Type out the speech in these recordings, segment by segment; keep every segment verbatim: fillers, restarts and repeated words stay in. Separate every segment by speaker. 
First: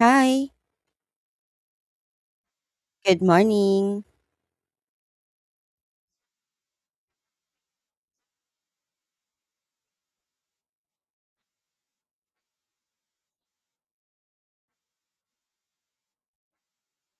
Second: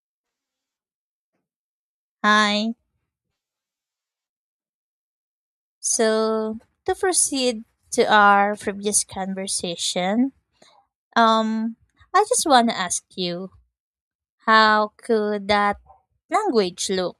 Speaker 1: Hi,
Speaker 2: Hi.
Speaker 1: good morning.
Speaker 2: So, to proceed to our previous conversation, um, I just want to ask you, how could that language look?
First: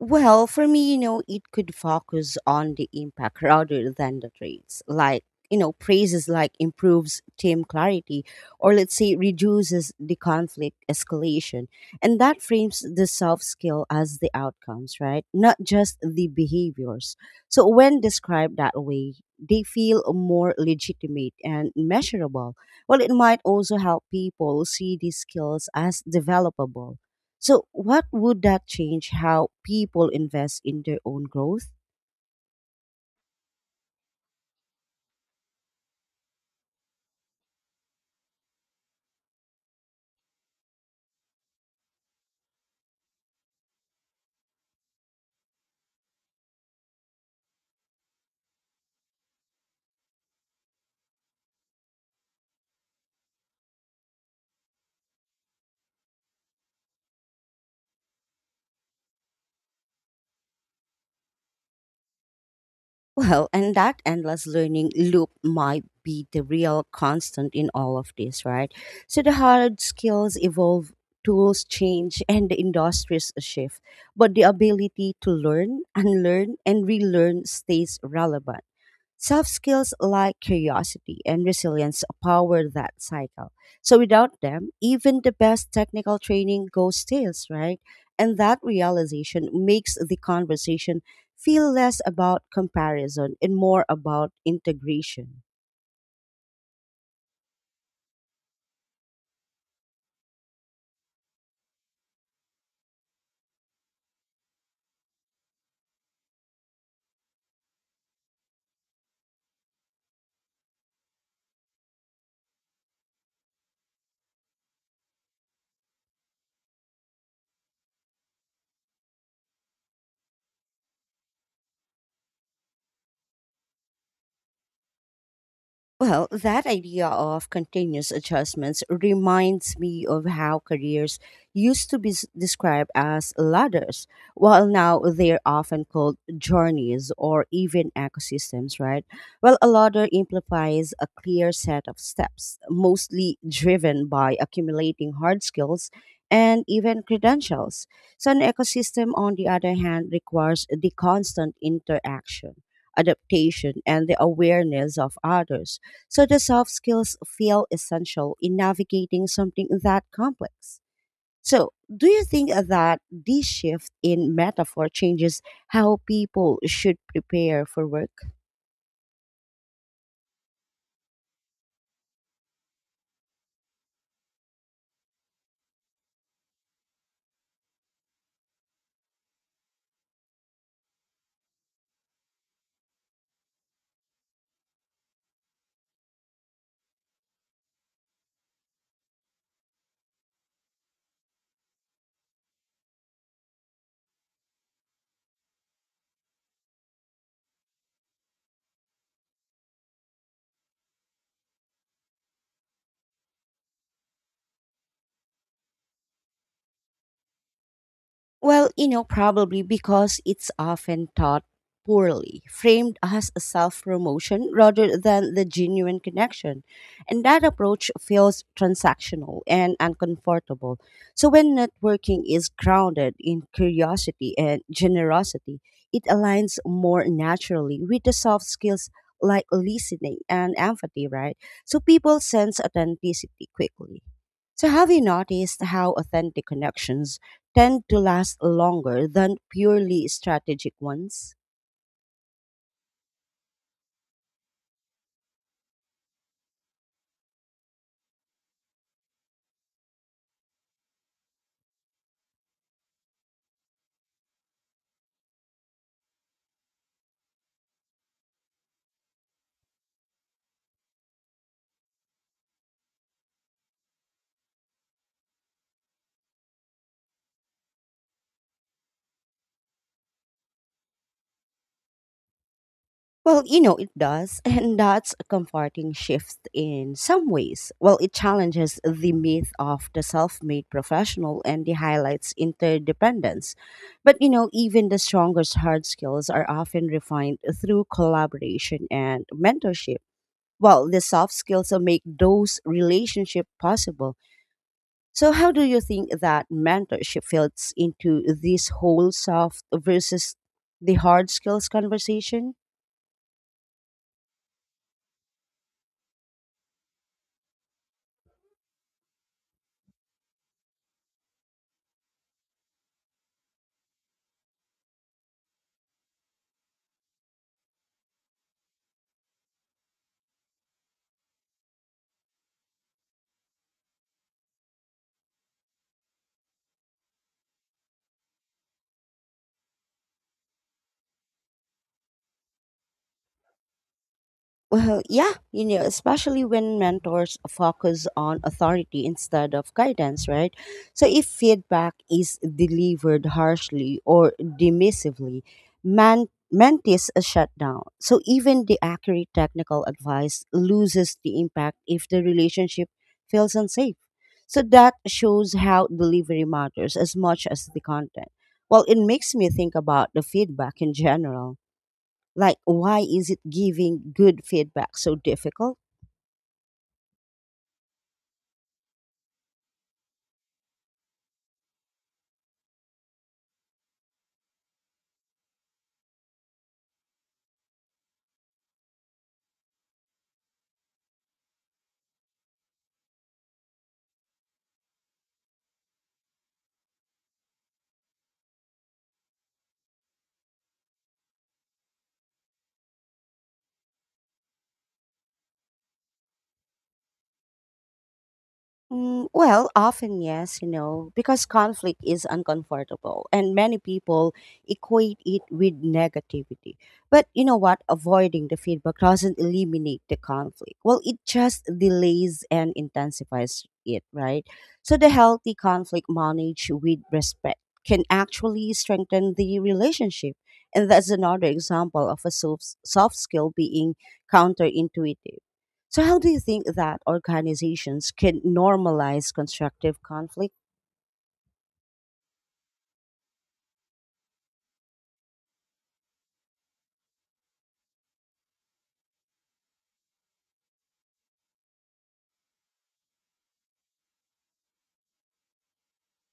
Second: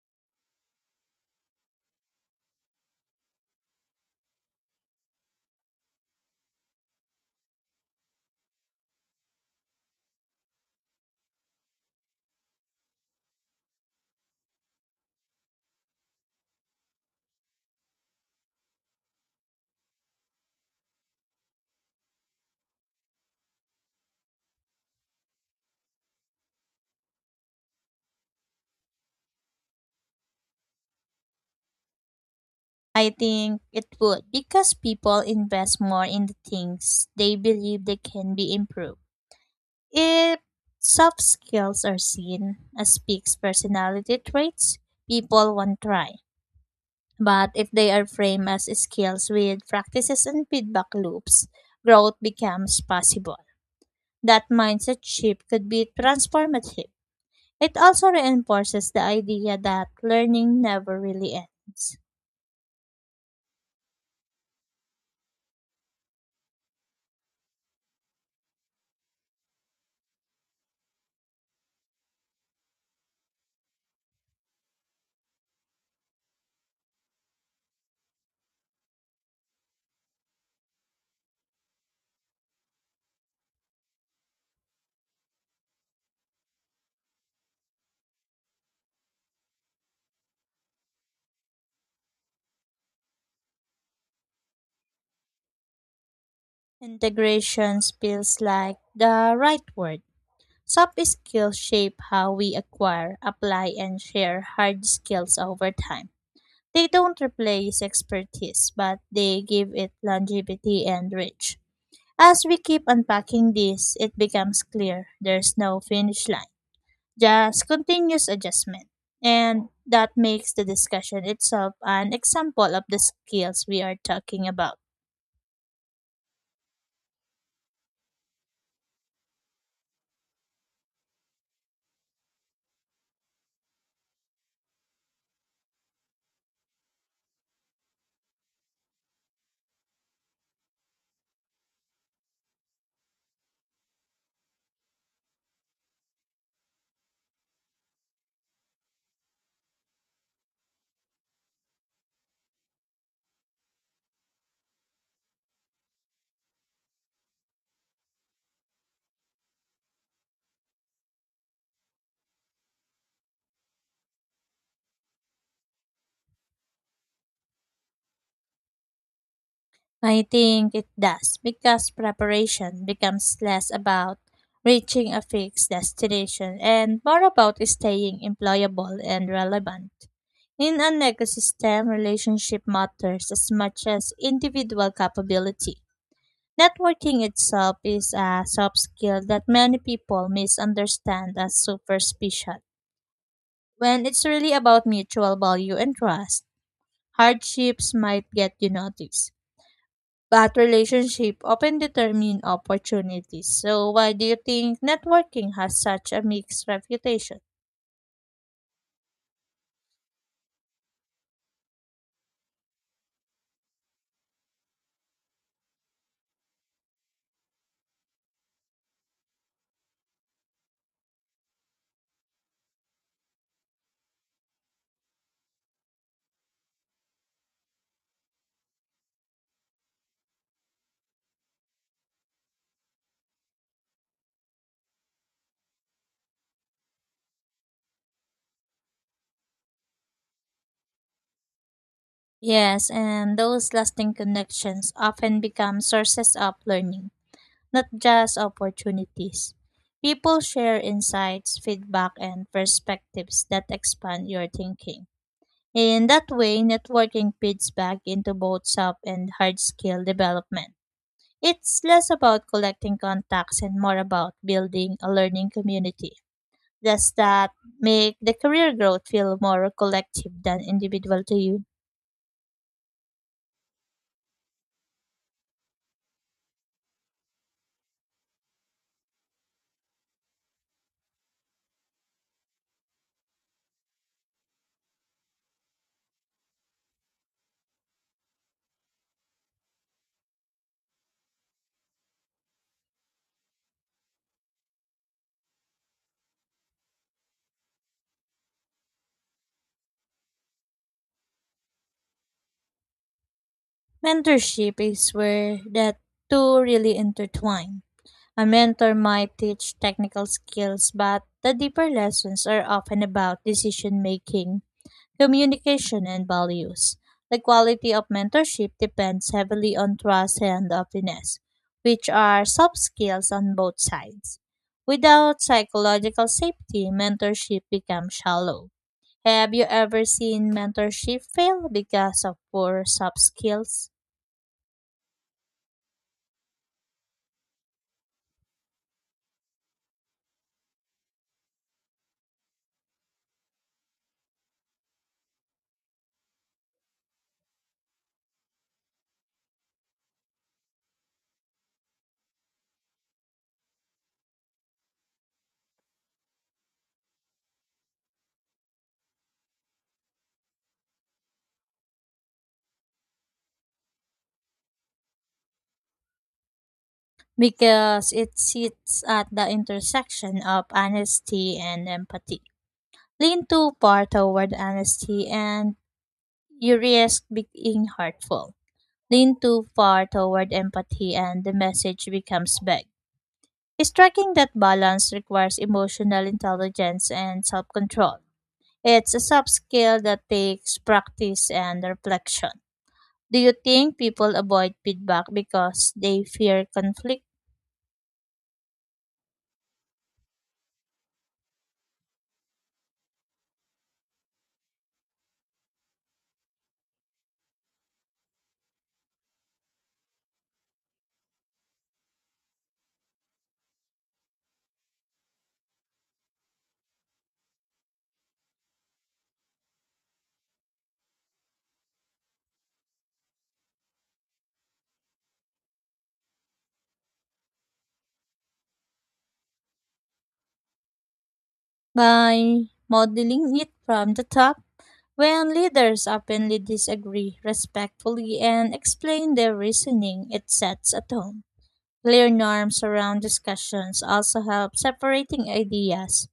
Speaker 1: Well, for me, you know, it could focus on the impact rather than the traits. Like, you know, praises like improves team clarity, or let's say reduces the conflict escalation. And that frames the soft skill as the outcomes, right? Not just the behaviors. So when described that way, they feel more legitimate and measurable. Well, it might also help people see these skills as developable. So, what would that change how people invest in their own growth?
Speaker 2: I think it would because people invest more in the things they believe they can be improved. If soft skills are seen as big personality traits, people won't try. But if they are framed as skills with practices and feedback loops, growth becomes possible. That mindset shift could be transformative. It also reinforces the idea that learning never really ends.
Speaker 1: Well, and that endless learning loop might be the real constant in all of this, right? So, the hard skills evolve, tools change, and the industries shift. But the ability to learn, unlearn, and relearn stays relevant. Soft skills like curiosity and resilience power that cycle. So without them, even the best technical training goes stales, right? And that realization makes the conversation feel less about comparison and more about integration.
Speaker 2: Integration feels like the right word. Soft skills shape how we acquire, apply, and share hard skills over time. They don't replace expertise, but they give it longevity and reach. As we keep unpacking this, it becomes clear there's no finish line, just continuous adjustment. And that makes the discussion itself an example of the skills we are talking about.
Speaker 1: Well, that idea of continuous adjustments reminds me of how careers used to be s- described as ladders, while now they're often called journeys or even ecosystems, right? Well, a ladder implies a clear set of steps, mostly driven by accumulating hard skills and even credentials. So, an ecosystem, on the other hand, requires the constant interaction, adaptation, and the awareness of others, so the soft skills feel essential in navigating something that complex. So, do you think that this shift in metaphor changes how people should prepare for work?
Speaker 2: I think it does because preparation becomes less about reaching a fixed destination and more about staying employable and relevant. In an ecosystem, relationship matters as much as individual capability. Networking itself is a soft skill that many people misunderstand as superficial, when it's really about mutual value and trust. Hardships might get you noticed, but relationships often determine opportunities. So why do you think networking has such a mixed reputation?
Speaker 1: Well, you know, probably because it's often taught poorly, framed as a self promotion rather than the genuine connection. And that approach feels transactional and uncomfortable. So, when networking is grounded in curiosity and generosity, it aligns more naturally with the soft skills like listening and empathy, right? So, people sense authenticity quickly. So, have you noticed how authentic connections tend to last longer than purely strategic ones?
Speaker 2: Yes, and those lasting connections often become sources of learning, not just opportunities. People share insights, feedback, and perspectives that expand your thinking. In that way, networking feeds back into both soft and hard skill development. It's less about collecting contacts and more about building a learning community. Does that make the career growth feel more collective than individual to you?
Speaker 1: Well, you know, it does, and that's a comforting shift in some ways. Well, it challenges the myth of the self made professional, and it highlights interdependence. But, you know, even the strongest hard skills are often refined through collaboration and mentorship. Well, the soft skills that make those relationships possible. So, how do you think that mentorship fits into this whole soft versus the hard skills conversation?
Speaker 2: Mentorship is where that two really intertwine. A mentor might teach technical skills, but the deeper lessons are often about decision making, communication, and values. The quality of mentorship depends heavily on trust and openness, which are soft skills on both sides. Without psychological safety, mentorship becomes shallow. Have you ever seen mentorship fail because of poor soft skills?
Speaker 1: Well, yeah, you know, especially when mentors focus on authority instead of guidance, right? So if feedback is delivered harshly or dismissively, man- mentees are shut down. So even the accurate technical advice loses the impact if the relationship feels unsafe. So that shows how delivery matters as much as the content. Well, it makes me think about the feedback in general, like, why is it giving good feedback so difficult?
Speaker 2: Because it sits at the intersection of honesty and empathy. Lean too far toward honesty and you risk being hurtful. Lean too far toward empathy and the message becomes vague. Striking that balance requires emotional intelligence and self control. It's a soft skill that takes practice and reflection. Do you think people avoid feedback because they fear conflict?
Speaker 1: Mm, well, often yes, you know, because conflict is uncomfortable and many people equate it with negativity. But you know what? Avoiding the feedback doesn't eliminate the conflict. Well, it just delays and intensifies it, right? So the healthy conflict managed with respect can actually strengthen the relationship. And that's another example of a soft, soft skill being counterintuitive. So, how do you think that organizations can normalize constructive conflict?
Speaker 2: By modeling it from the top. When leaders openly disagree respectfully and explain their reasoning, it sets a tone. Clear norms around discussions also help, separating ideas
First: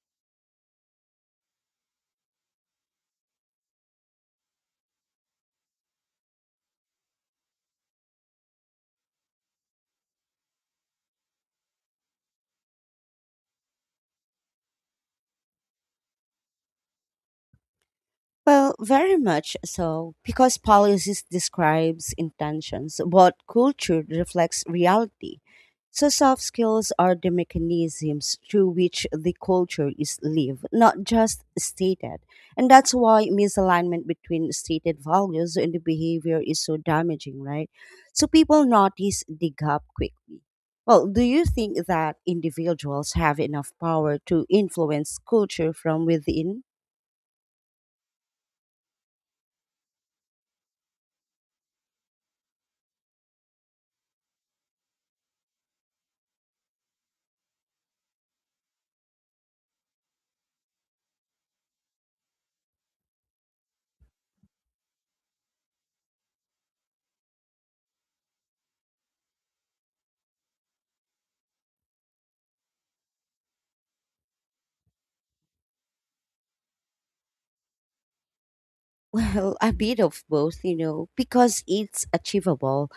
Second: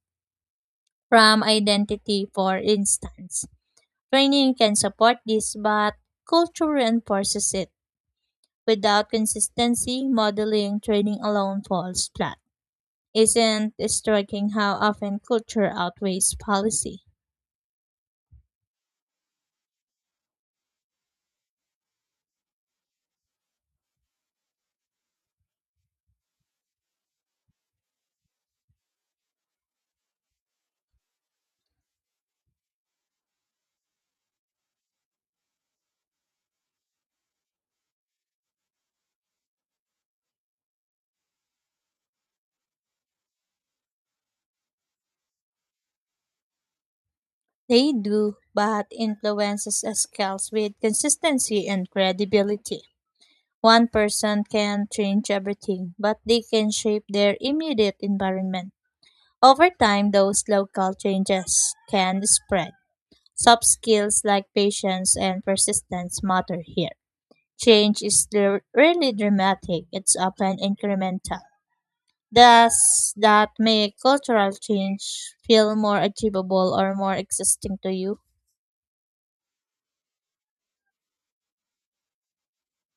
Speaker 2: from identity for instance. Training can support this, but culture reinforces it. Without consistency, modeling training alone falls flat. Isn't it striking how often culture outweighs policy?
Speaker 1: Well, very much so, because policies describes intentions, but culture reflects reality. So soft skills are the mechanisms through which the culture is lived, not just stated. And that's why misalignment between stated values and the behavior is so damaging, right? So people notice the gap quickly. Well, do you think that individuals have enough power to influence culture from within?
Speaker 2: They do, but influences scales with consistency and credibility. One person can change everything, but they can shape their immediate environment. Over time, those local changes can spread. Soft skills like patience and persistence matter here. Change is r- rarely dramatic, it's often incremental. Does that make cultural change feel more achievable or more existing to you?
Speaker 1: Well, a bit of both, you know, because it's achievable.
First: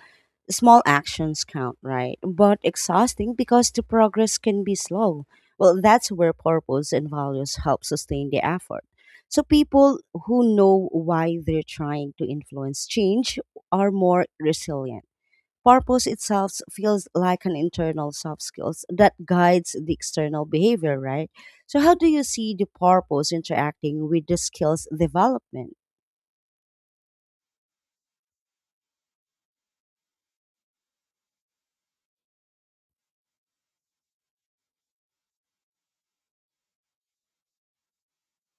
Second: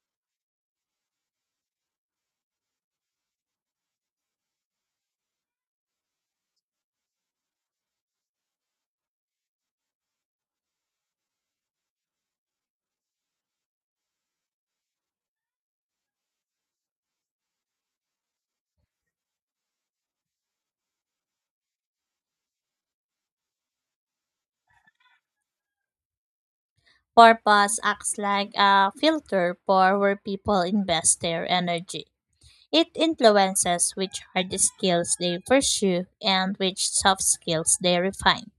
Speaker 1: Small actions count, right? But exhausting because the progress can be slow. Well, that's where purpose and values help sustain the effort. So people who know why they're trying to influence change are more resilient. Purpose itself feels like an internal soft skills that guides the external behavior, right? So how do you see the purpose interacting with the skills development?
Speaker 2: Purpose acts like a filter for where people invest their energy. It influences which hard skills they pursue and which soft skills they refine.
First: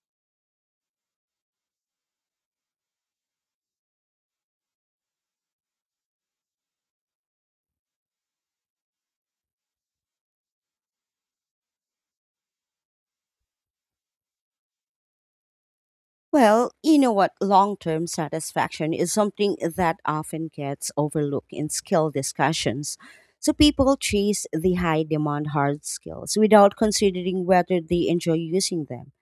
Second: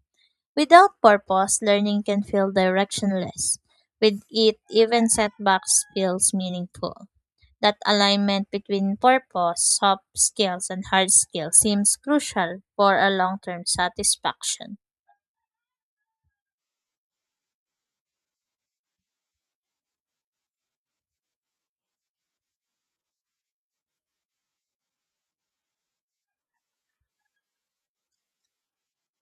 Speaker 2: Without purpose, learning can feel directionless. With it, even setbacks feels meaningful. That alignment between purpose, soft skills, and hard skills seems crucial for a long-term satisfaction.
Speaker 1: Well, you know what? Long term satisfaction is something that often gets overlooked in skill discussions. So people chase the high demand hard skills without considering whether they enjoy using them.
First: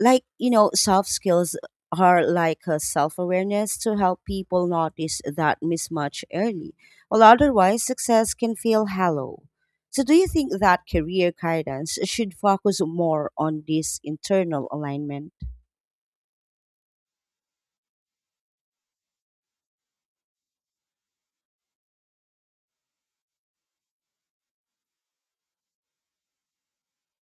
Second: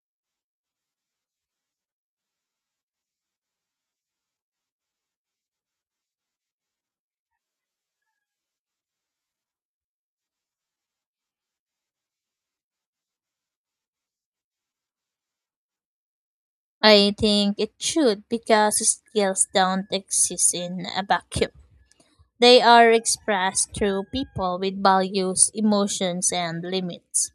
Speaker 1: Like, you know, soft skills are like a self awareness to help people notice that mismatch early, while otherwise success can feel hollow. So, do you think that career guidance should focus more on this internal alignment?
Speaker 2: I think it should because skills don't exist in a vacuum. They are expressed through people with values, emotions, and limits.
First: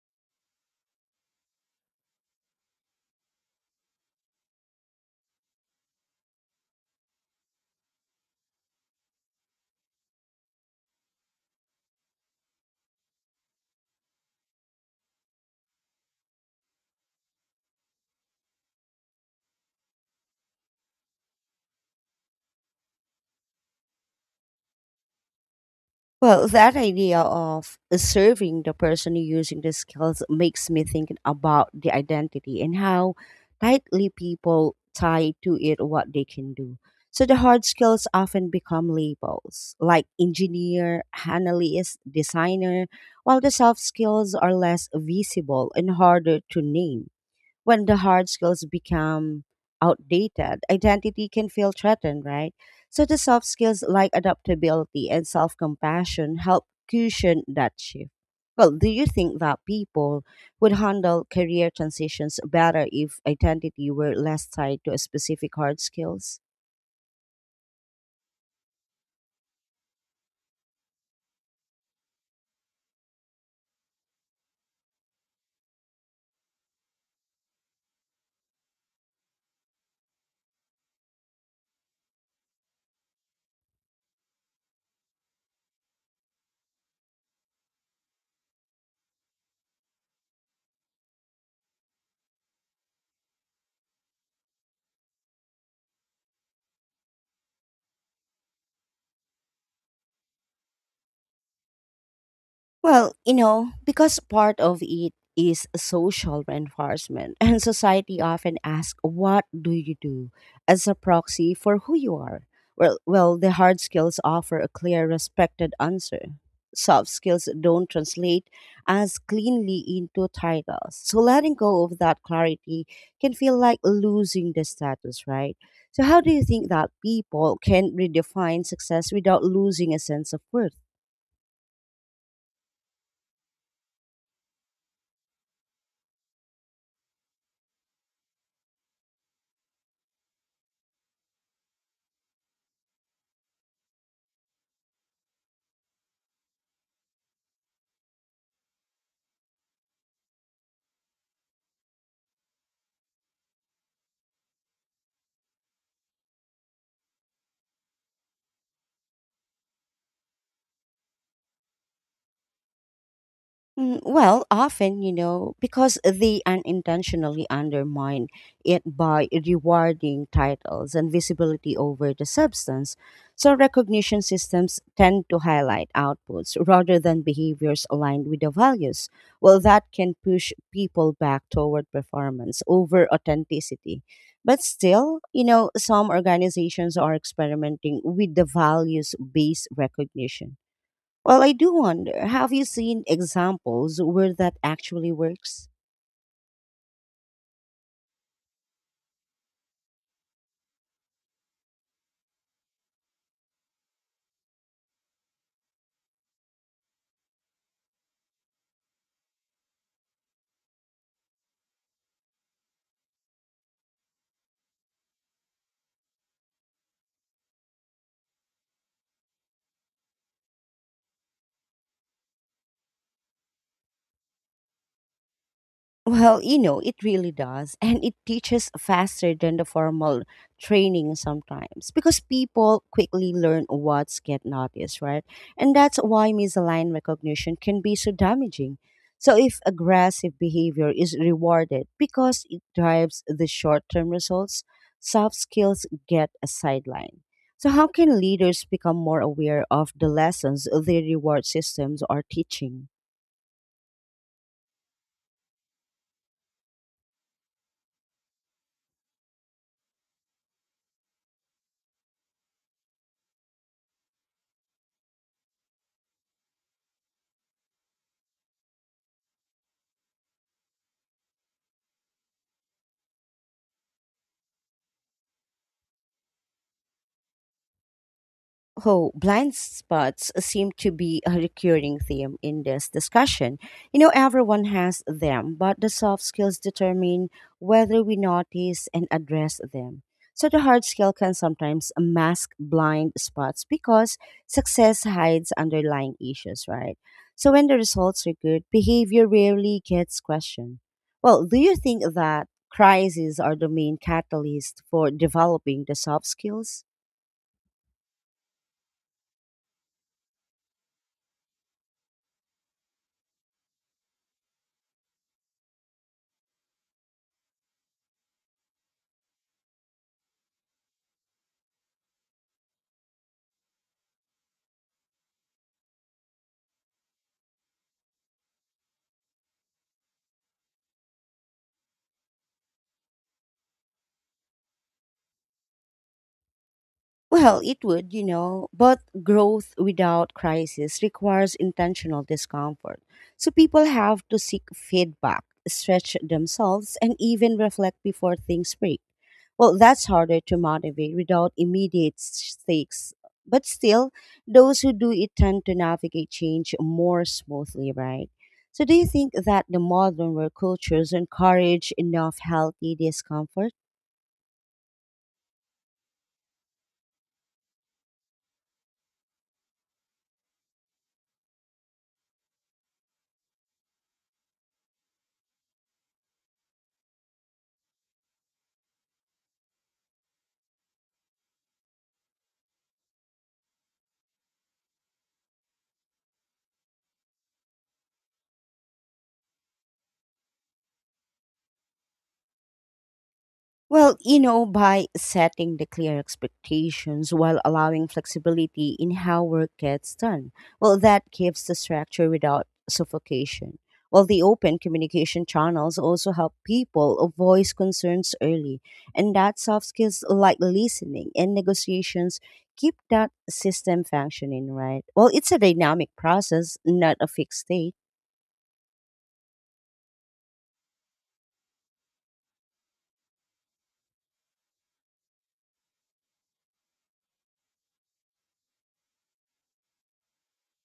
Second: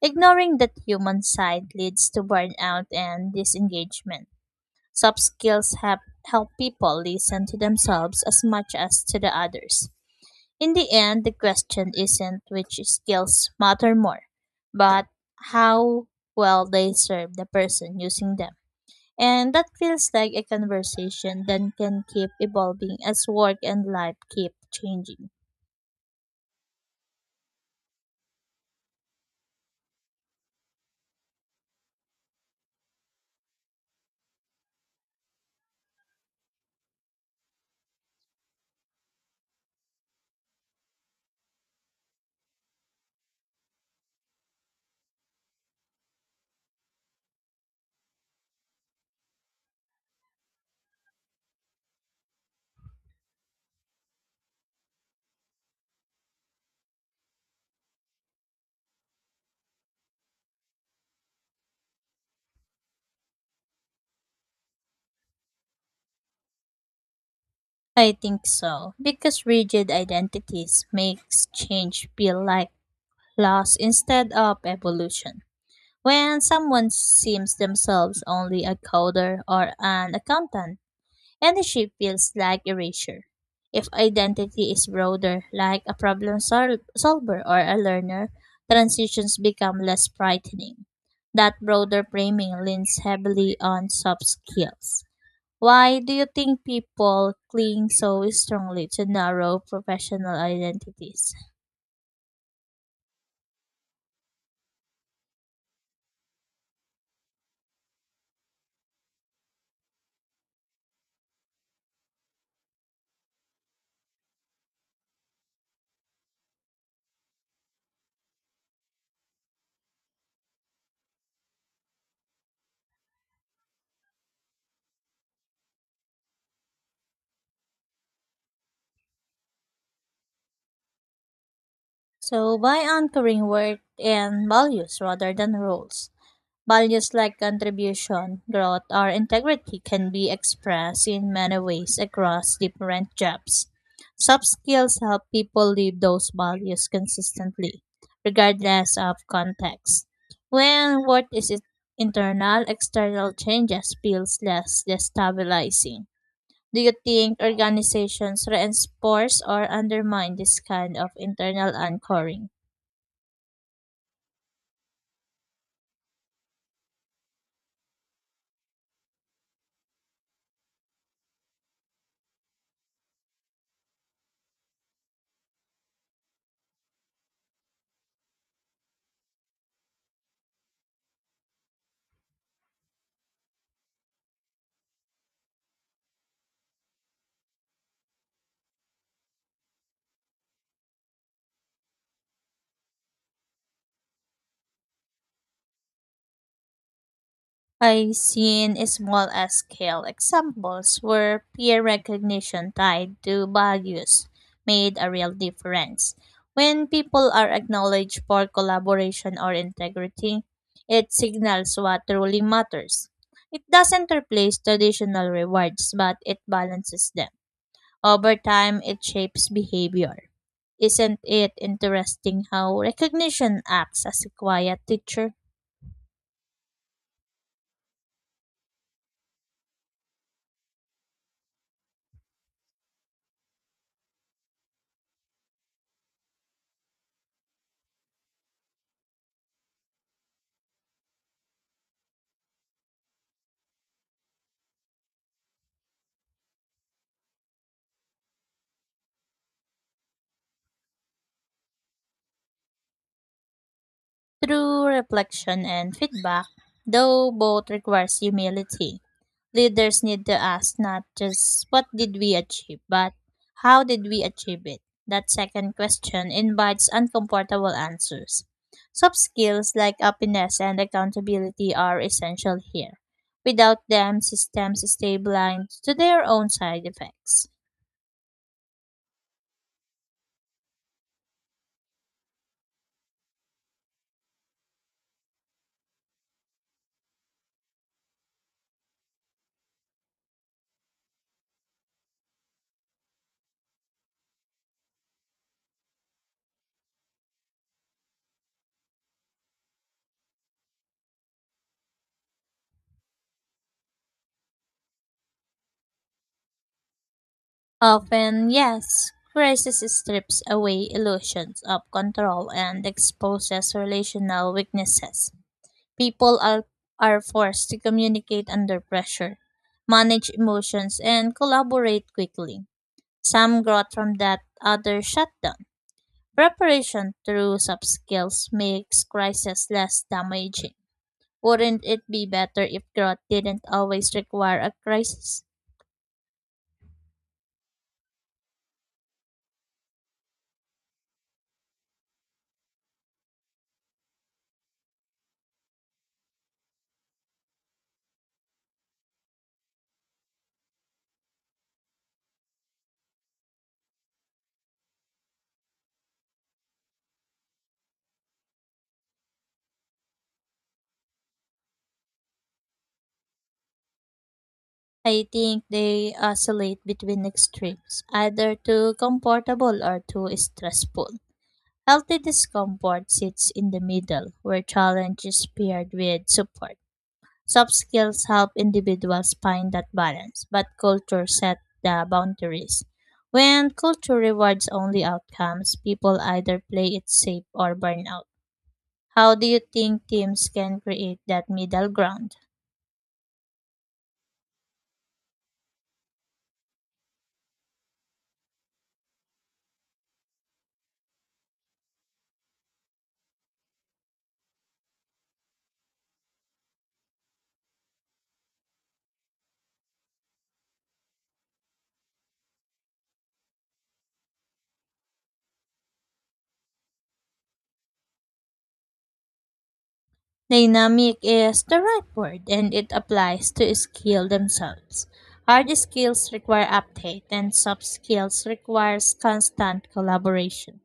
Speaker 2: Ignoring that human side leads to burnout and disengagement. Soft skills have help people listen to themselves as much as to the others. In the end, the question isn't which skills matter more, but how well they serve the person using them. And that feels like a conversation that can keep evolving as work and life keep changing.
Speaker 1: Well, that idea of serving the person using the skills makes me think about the identity and how tightly people tie to it what they can do. So the hard skills often become labels like engineer, analyst, designer, while the soft skills are less visible and harder to name when the hard skills become outdated, identity can feel threatened, right? So the soft skills like adaptability and self compassion help cushion that shift. Well, do you think that people would handle career transitions better if identity were less tied to a specific hard skills?
Speaker 2: I think so, because rigid identities makes change feel like loss instead of evolution. When someone seems themselves only a coder or an accountant, and the feels like erasure. If identity is broader, like a problem sol- solver or a learner, transitions become less frightening. That broader framing leans heavily on soft skills. Why do you think people cling so strongly to narrow professional identities?
Speaker 1: Well, you know, because part of it is social reinforcement, and society often asks, "What do you do?" as a proxy for who you are. Well, well, the hard skills offer a clear, respected answer. Soft skills don't translate as cleanly into titles. So letting go of that clarity can feel like losing the status, right? So, how do you think that people can redefine success without losing a sense of worth?
Speaker 2: So, by anchoring work and values rather than roles, values like contribution, growth, or integrity can be expressed in many ways across different jobs. Soft skills help people live those values consistently, regardless of context. When worth is it internal, external changes feels less destabilizing. Do you think organizations reinforce or undermine this kind of internal anchoring?
Speaker 1: Mm, Well, often, you know, because they unintentionally undermine it by rewarding titles and visibility over the substance. So, recognition systems tend to highlight outputs rather than behaviors aligned with the values. Well, that can push people back toward performance over authenticity. But still, you know, some organizations are experimenting with the values based recognition. Well, I do wonder, have you seen examples where that actually works?
Speaker 2: I've seen small scale examples where peer recognition tied to values made a real difference. When people are acknowledged for collaboration or integrity, it signals what truly matters. It doesn't replace traditional rewards, but it balances them. Over time, it shapes behavior. Isn't it interesting how recognition acts as a quiet teacher?
Speaker 1: Well, you know, it really does. And it teaches faster than the formal training sometimes because people quickly learn what's get noticed, right? And that's why misaligned recognition can be so damaging. So, if aggressive behavior is rewarded because it drives the short term results, soft skills get a sideline. So, how can leaders become more aware of the lessons their reward systems are teaching?
Speaker 2: Through reflection and feedback, though both requires humility, leaders need to ask not just what did we achieve, but how did we achieve it? That second question invites uncomfortable answers. Soft skills like openness and accountability are essential here. Without them, systems stay blind to their own side effects.
Speaker 1: Oh, blind spots seem to be a recurring theme in this discussion. You know, everyone has them, but the soft skills determine whether we notice and address them. So the hard skill can sometimes mask blind spots because success hides underlying issues, right? So when the results are good, behavior rarely gets questioned. Well, do you think that crises are the main catalyst for developing the soft skills?
Speaker 2: Often, yes. Crisis strips away illusions of control and exposes relational weaknesses. People are, are forced to communicate under pressure, manage emotions, and collaborate quickly. Some growth from that, others shut down. Preparation through soft skills makes crisis less damaging. Wouldn't it be better if growth didn't always require a crisis?
Speaker 1: Well, it would, you know, but growth without crisis requires intentional discomfort. So people have to seek feedback, stretch themselves, and even reflect before things break. Well, that's harder to motivate without immediate stakes. But still, those who do it tend to navigate change more smoothly, right? So, do you think that the modern work cultures encourage enough healthy discomfort?
Speaker 2: I think they oscillate between extremes, either too comfortable or too stressful. Healthy discomfort sits in the middle, where challenge is paired with support. Soft skills help individuals find that balance, but culture sets the boundaries. When culture rewards only outcomes, people either play it safe or burn out. How do you think teams can create that middle ground?
Speaker 1: Well, you know, by setting the clear expectations while allowing flexibility in how work gets done, well, that gives the structure without suffocation. While the open communication channels also help people voice concerns early, and that soft skills like listening and negotiations keep that system functioning, right? Well, it's a dynamic process, not a fixed state.
Speaker 2: Dynamic is the right word and it applies to skill themselves. Hard skills require update and soft skills requires constant collaboration.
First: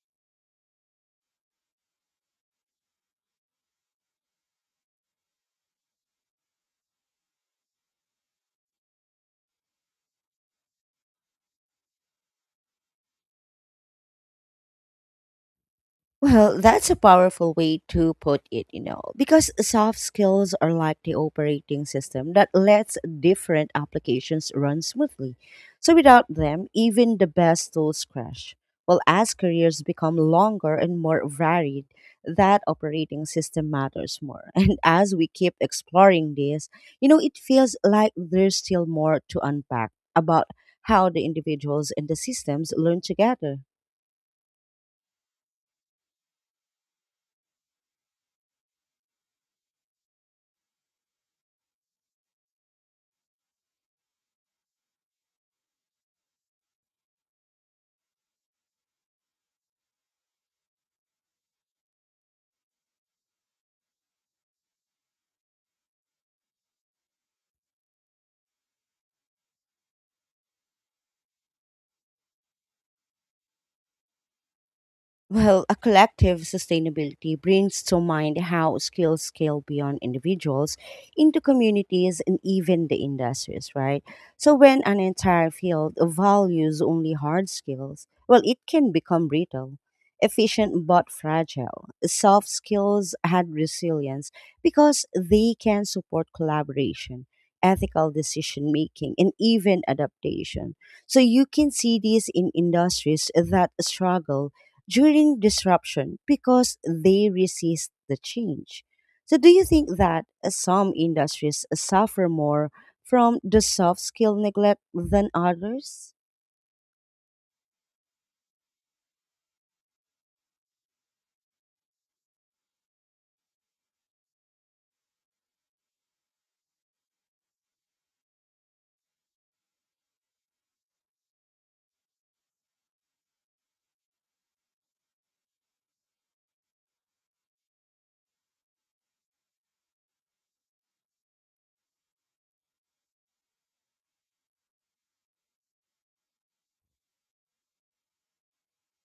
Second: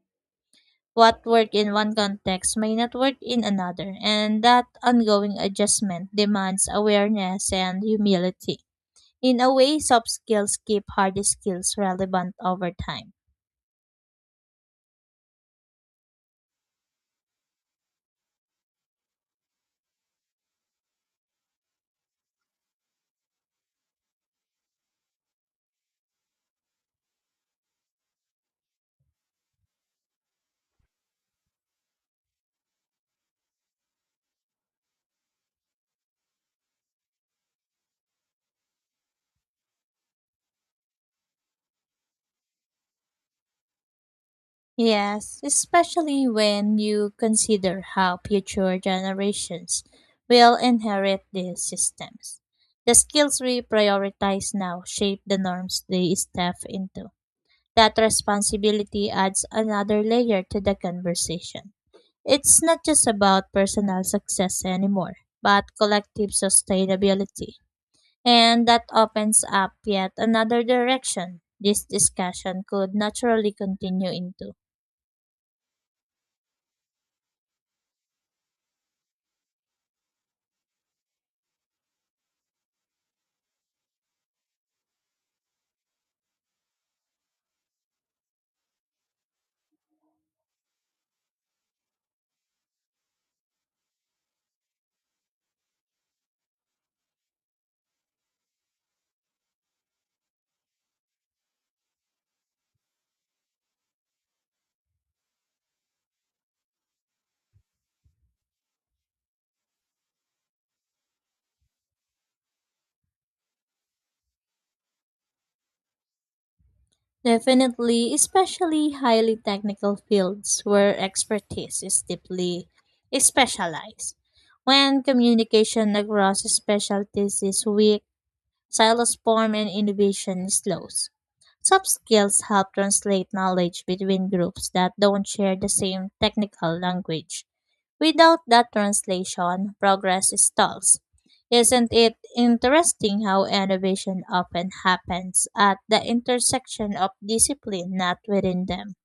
Speaker 2: What work in one context may not work in another, and that ongoing adjustment demands awareness and humility. In a way, soft skills keep hard skills relevant over time.
Speaker 1: Well, that's a powerful way to put it, you know, because soft skills are like the operating system that lets different applications run smoothly. So without them, even the best tools crash. Well, as careers become longer and more varied, that operating system matters more. And as we keep exploring this, you know, it feels like there's still more to unpack about how the individuals and the systems learn together.
Speaker 2: Yes, especially when you consider how future generations will inherit these systems. The skills we prioritize now shape the norms they step into. That responsibility adds another layer to the conversation. It's not just about personal success anymore, but collective sustainability. And that opens up yet another direction this discussion could naturally continue into.
Speaker 1: Well, a collective sustainability brings to mind how skills scale beyond individuals into communities and even the industries, right? So, when an entire field values only hard skills, well, it can become brittle, efficient but fragile. Soft skills had resilience because they can support collaboration, ethical decision making, and even adaptation. So, you can see this in industries that struggle during disruption because they resist the change. So, do you think that uh, some industries suffer more from the soft skill neglect than others?
Speaker 2: Definitely, especially highly technical fields where expertise is deeply specialized. When communication across specialties is weak, silos form and innovation slows. Soft skills help translate knowledge between groups that don't share the same technical language. Without that translation, progress stalls. Isn't it interesting how innovation often happens at the intersection of discipline, not within them?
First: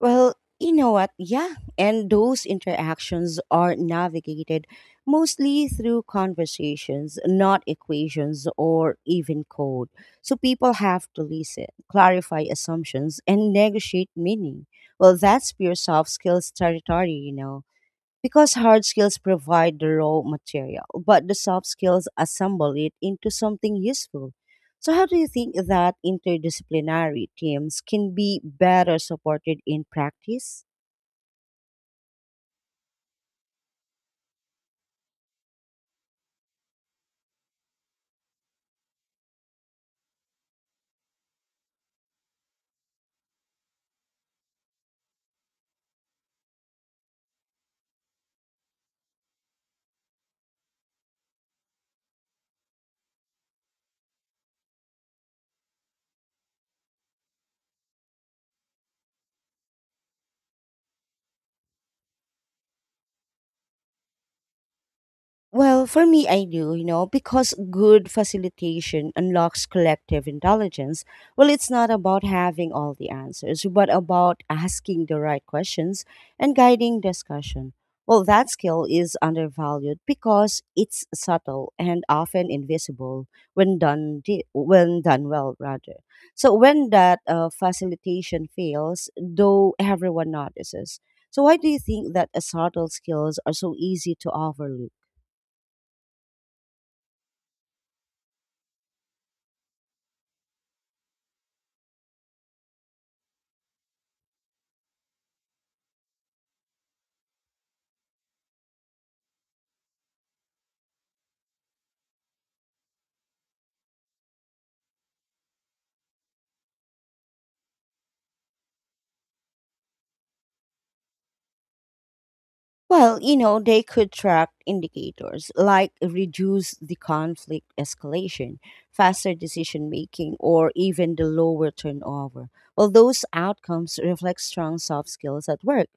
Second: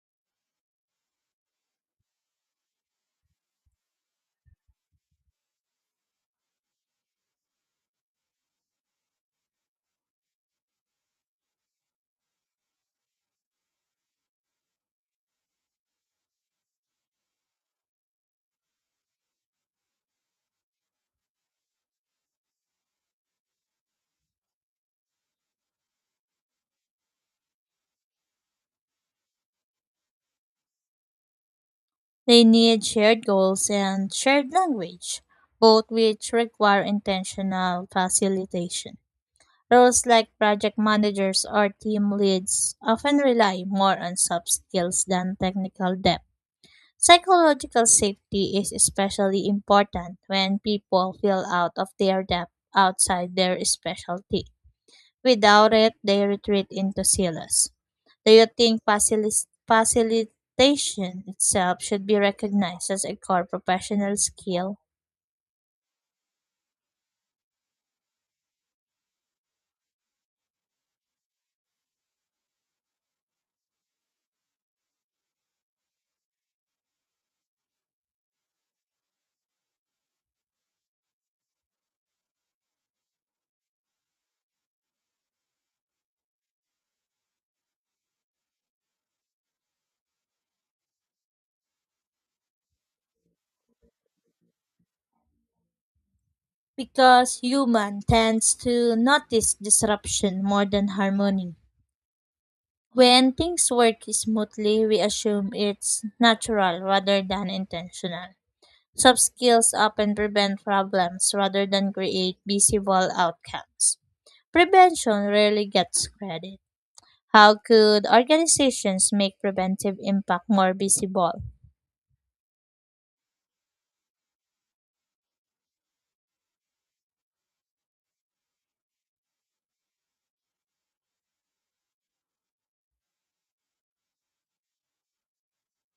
Speaker 1: Well, you know what? Yeah. And those interactions are navigated mostly through conversations, not equations or even code. So people have to listen, clarify assumptions, and negotiate meaning. Well, that's pure soft skills territory, you know. Because hard skills provide the raw material, but the soft skills assemble it into something useful. So, how do you think that interdisciplinary teams can be better supported in practice?
Speaker 2: They need shared goals and shared language, both which require intentional facilitation. Roles like project managers or team leads often rely more on soft skills than technical depth. Psychological safety is especially important when people feel out of their depth outside their specialty. Without it, they retreat into silos. Do you think facilis- facilitation itself should be recognized as a core professional skill?
Speaker 1: Well, for me, I do, you know, because good facilitation unlocks collective intelligence. Well, it's not about having all the answers, but about asking the right questions and guiding discussion. Well, that skill is undervalued because it's subtle and often invisible when done di- when done well, rather. So when that uh, facilitation fails, though everyone notices. So why do you think that uh, subtle skills are so easy to overlook?
Speaker 2: Because human tends to notice disruption more than harmony. When things work smoothly, we assume it's natural rather than intentional. Soft skills often prevent problems rather than create visible outcomes. Prevention rarely gets credit. How could organizations make preventive impact more visible?
Speaker 1: Well, you know, they could track indicators like reduce the conflict escalation, faster decision making, or even the lower turnover. Well, those outcomes reflect strong soft skills at work.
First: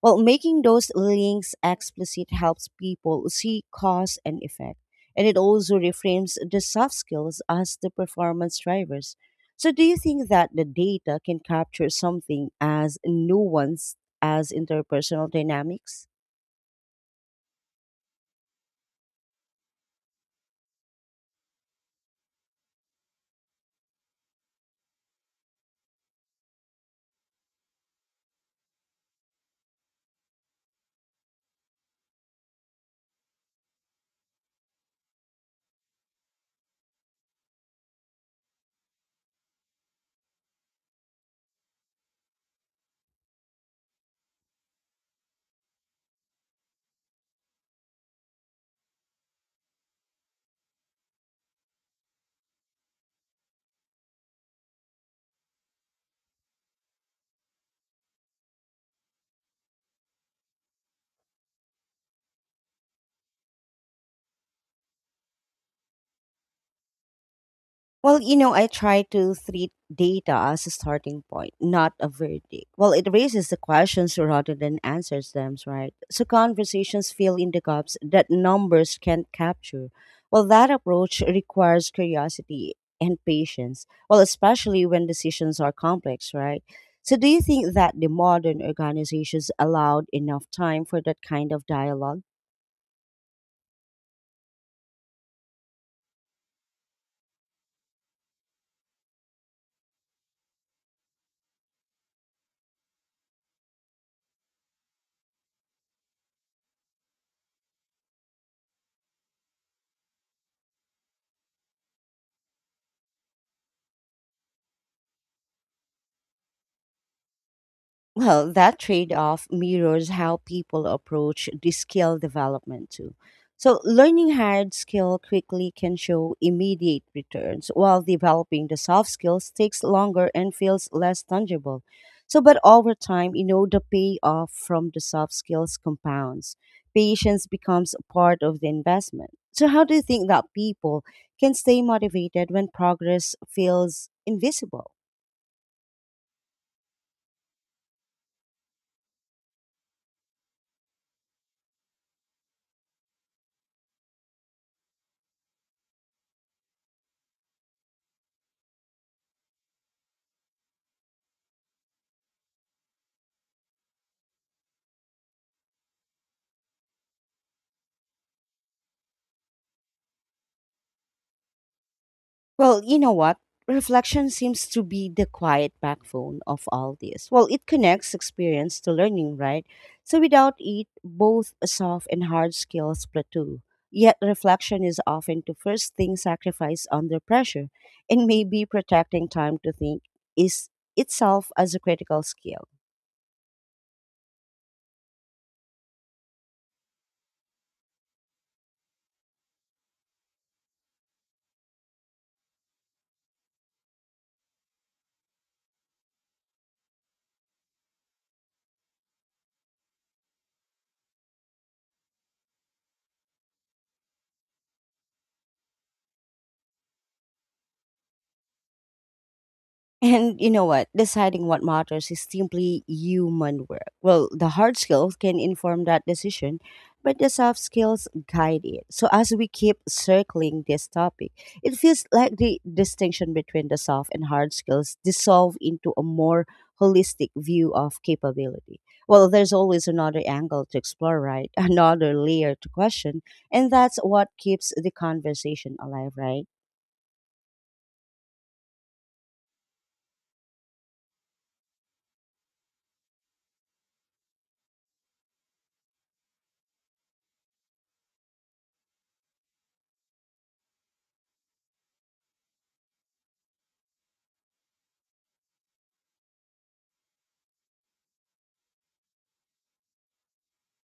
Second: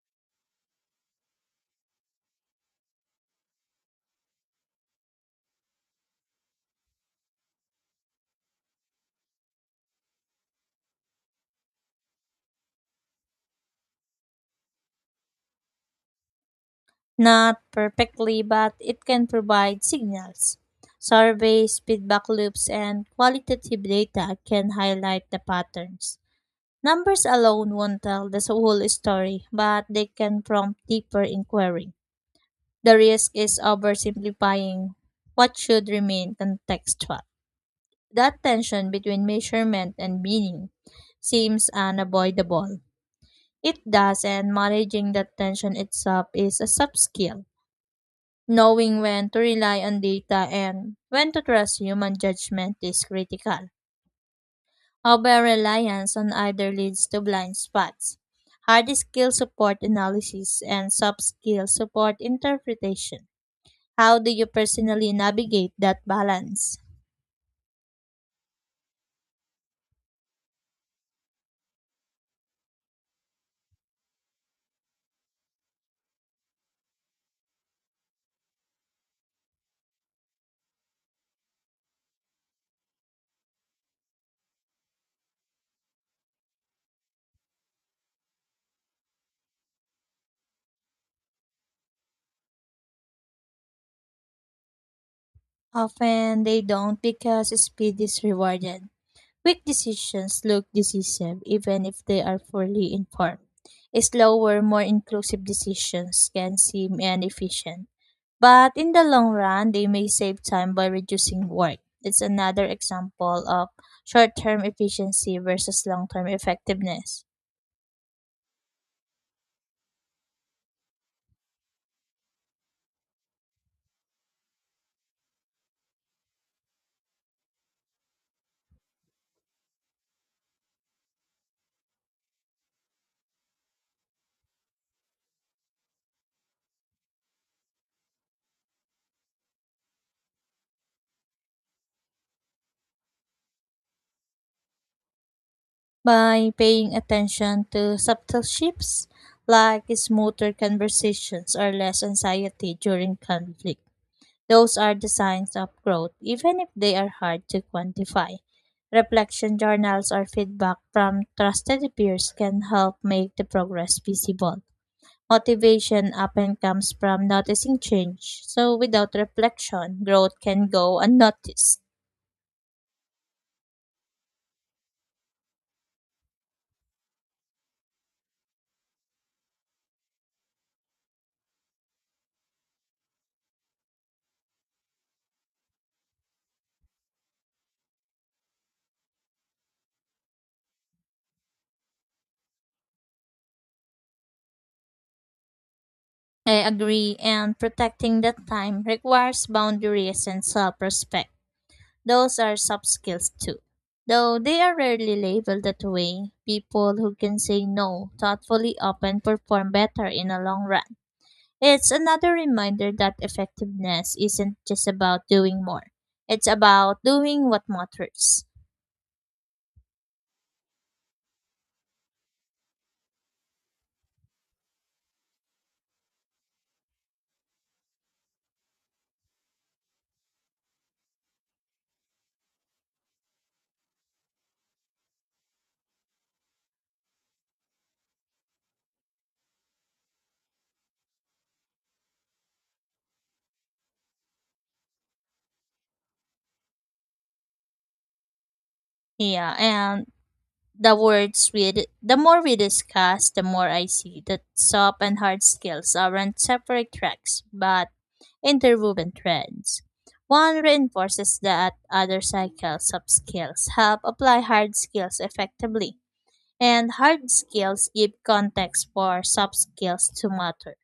Speaker 1: Well, making those links explicit helps people see cause and effect, and it also reframes the soft skills as the performance drivers. So, do you think that the data can capture something as nuanced as interpersonal dynamics?
Speaker 2: Not perfectly, but it can provide signals. Surveys, feedback loops, and qualitative data can highlight the patterns. Numbers alone won't tell the whole story, but they can prompt deeper inquiry. The risk is oversimplifying what should remain contextual. That tension between measurement and meaning seems unavoidable. It does, and managing that tension itself is a subskill. Knowing when to rely on data and when to trust human judgment is critical. Over-reliance on either leads to blind spots. Hard skills support analysis and soft skills support interpretation. How do you personally navigate that balance?
Speaker 1: Well, you know, I try to treat data as a starting point, not a verdict. Well, it raises the questions rather than answers them, right? So conversations fill in the gaps that numbers can't capture. Well, that approach requires curiosity and patience. Well, especially when decisions are complex, right? So do you think that the modern organizations allowed enough time for that kind of dialogue?
Speaker 2: Often they don't because speed is rewarded. Quick decisions look decisive even if they are fully informed. Slower, more inclusive decisions can seem inefficient. But in the long run, they may save time by reducing work. It's another example of short term efficiency versus long term effectiveness.
Speaker 1: Well, that trade off mirrors how people approach the skill development too. So, learning hard skill quickly can show immediate returns, while developing the soft skills takes longer and feels less tangible. So, but over time, you know, the payoff from the soft skills compounds. Patience becomes part of the investment. So, how do you think that people can stay motivated when progress feels invisible?
Speaker 2: By paying attention to subtle shifts, like smoother conversations or less anxiety during conflict, those are the signs of growth, even if they are hard to quantify. Reflection journals or feedback from trusted peers can help make the progress visible. Motivation often comes from noticing change, so without reflection, growth can go unnoticed.
Speaker 1: Well, you know what? Reflection seems to be the quiet backbone of all this. Well, it connects experience to learning, right? So without it, both soft and hard skills plateau. Yet reflection is often the first thing sacrificed under pressure, and maybe protecting time to think is itself as a critical skill.
Speaker 2: I agree, and protecting that time requires boundaries and self respect. Those are soft skills too. Though they are rarely labeled that way, people who can say no thoughtfully often perform better in the long run. It's another reminder that effectiveness isn't just about doing more, it's about doing what matters.
Speaker 1: And you know what? Deciding what matters is simply human work. Well, the hard skills can inform that decision, but the soft skills guide it. So, as we keep circling this topic, it feels like the distinction between the soft and hard skills dissolve into a more holistic view of capability. Well, there's always another angle to explore, right? Another layer to question. And that's what keeps the conversation alive, right?
Speaker 2: Yeah, and the words we the more we discuss, the more I see that soft and hard skills aren't separate tracks but interwoven threads. One reinforces that other cycles of skills help apply hard skills effectively, and hard skills give context for soft skills to matter.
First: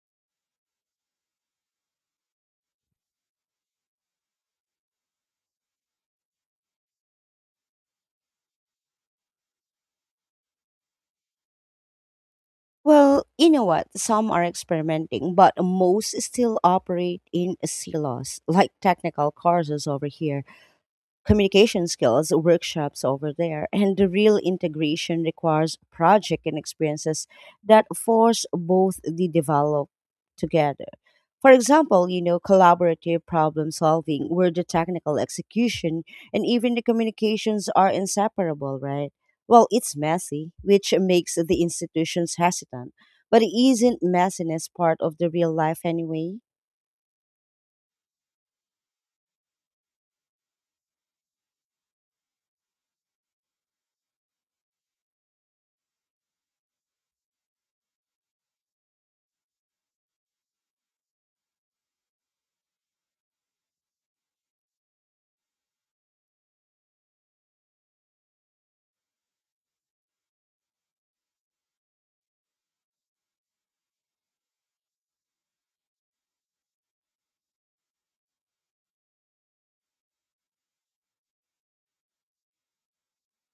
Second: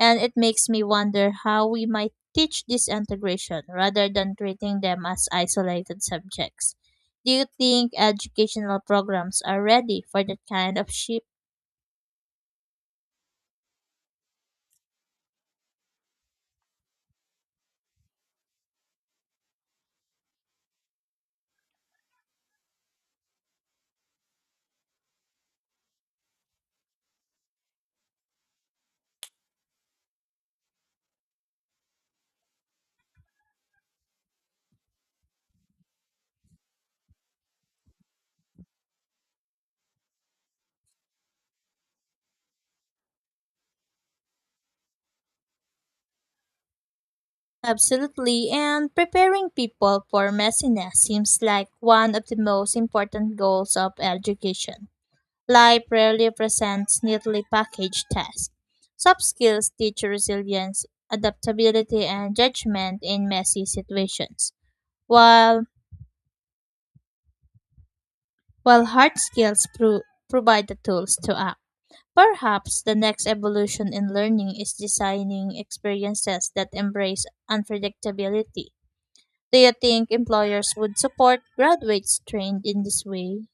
Speaker 2: And it makes me wonder how we might teach this integration rather than treating them as isolated subjects. Do you think educational programs are ready for that kind of shift?
Speaker 1: Well, you know what? Some are experimenting, but most still operate in silos, like technical courses over here, communication skills workshops over there, and the real integration requires project and experiences that force both the develop together. For example, you know collaborative problem solving where the technical execution and even the communications are inseparable, right? Well, it's messy, which makes the institutions hesitant, but isn't messiness part of the real life anyway?
Speaker 2: Absolutely, and preparing people for messiness seems like one of the most important goals of education. Life rarely presents neatly packaged tasks. Soft skills teach resilience, adaptability, and judgment in messy situations, while while hard skills pro- provide the tools to act. Perhaps the next evolution in learning is designing experiences that embrace unpredictability. Do you think employers would support graduates trained in this way?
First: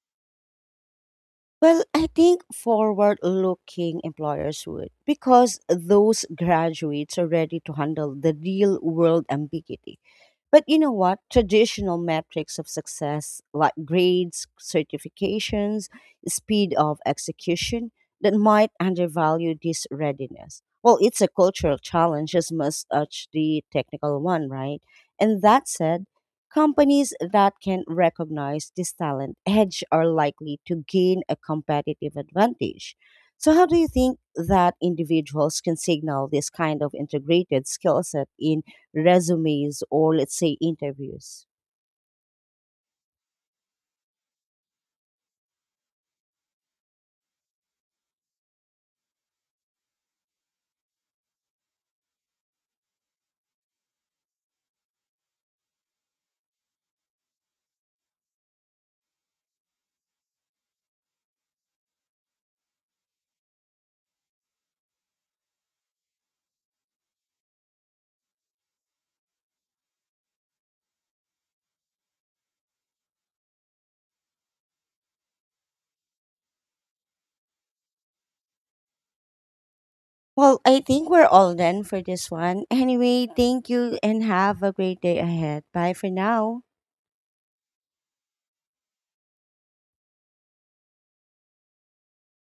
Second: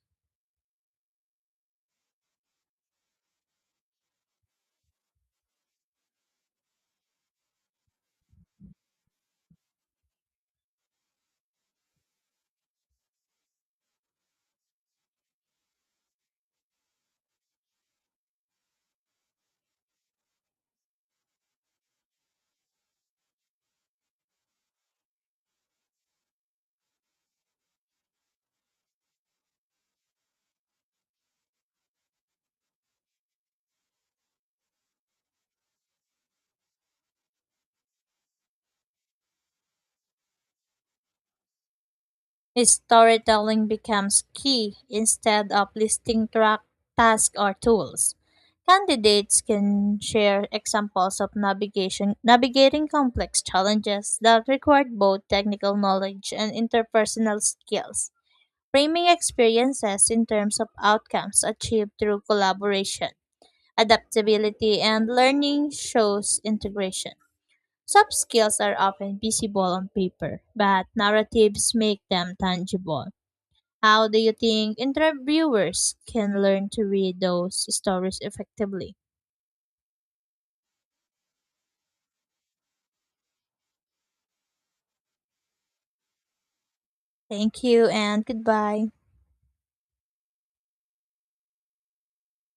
Speaker 1: Well, I think forward looking employers would because those graduates are ready to handle the real world ambiguity. But you know what? Traditional metrics of success, like grades, certifications, speed of execution, that might undervalue this readiness. Well, it's a cultural challenge as much as the technical one, right? And that said, companies that can recognize this talent edge are likely to gain a competitive advantage. So, how do you think that individuals can signal this kind of integrated skill set in resumes, or let's say interviews?
Speaker 2: Storytelling becomes key instead of listing track, tasks or tools. Candidates can share examples of navigation navigating complex challenges that required both technical knowledge and interpersonal skills, framing experiences in terms of outcomes achieved through collaboration, adaptability, and learning shows integration. Soft skills are often visible on paper, but narratives make them tangible. How do you think interviewers can learn to read those stories effectively?
Speaker 1: Well, I think we're all done for this one. Anyway, thank you and have a great day ahead. Bye for now.
Speaker 2: Thank you and goodbye.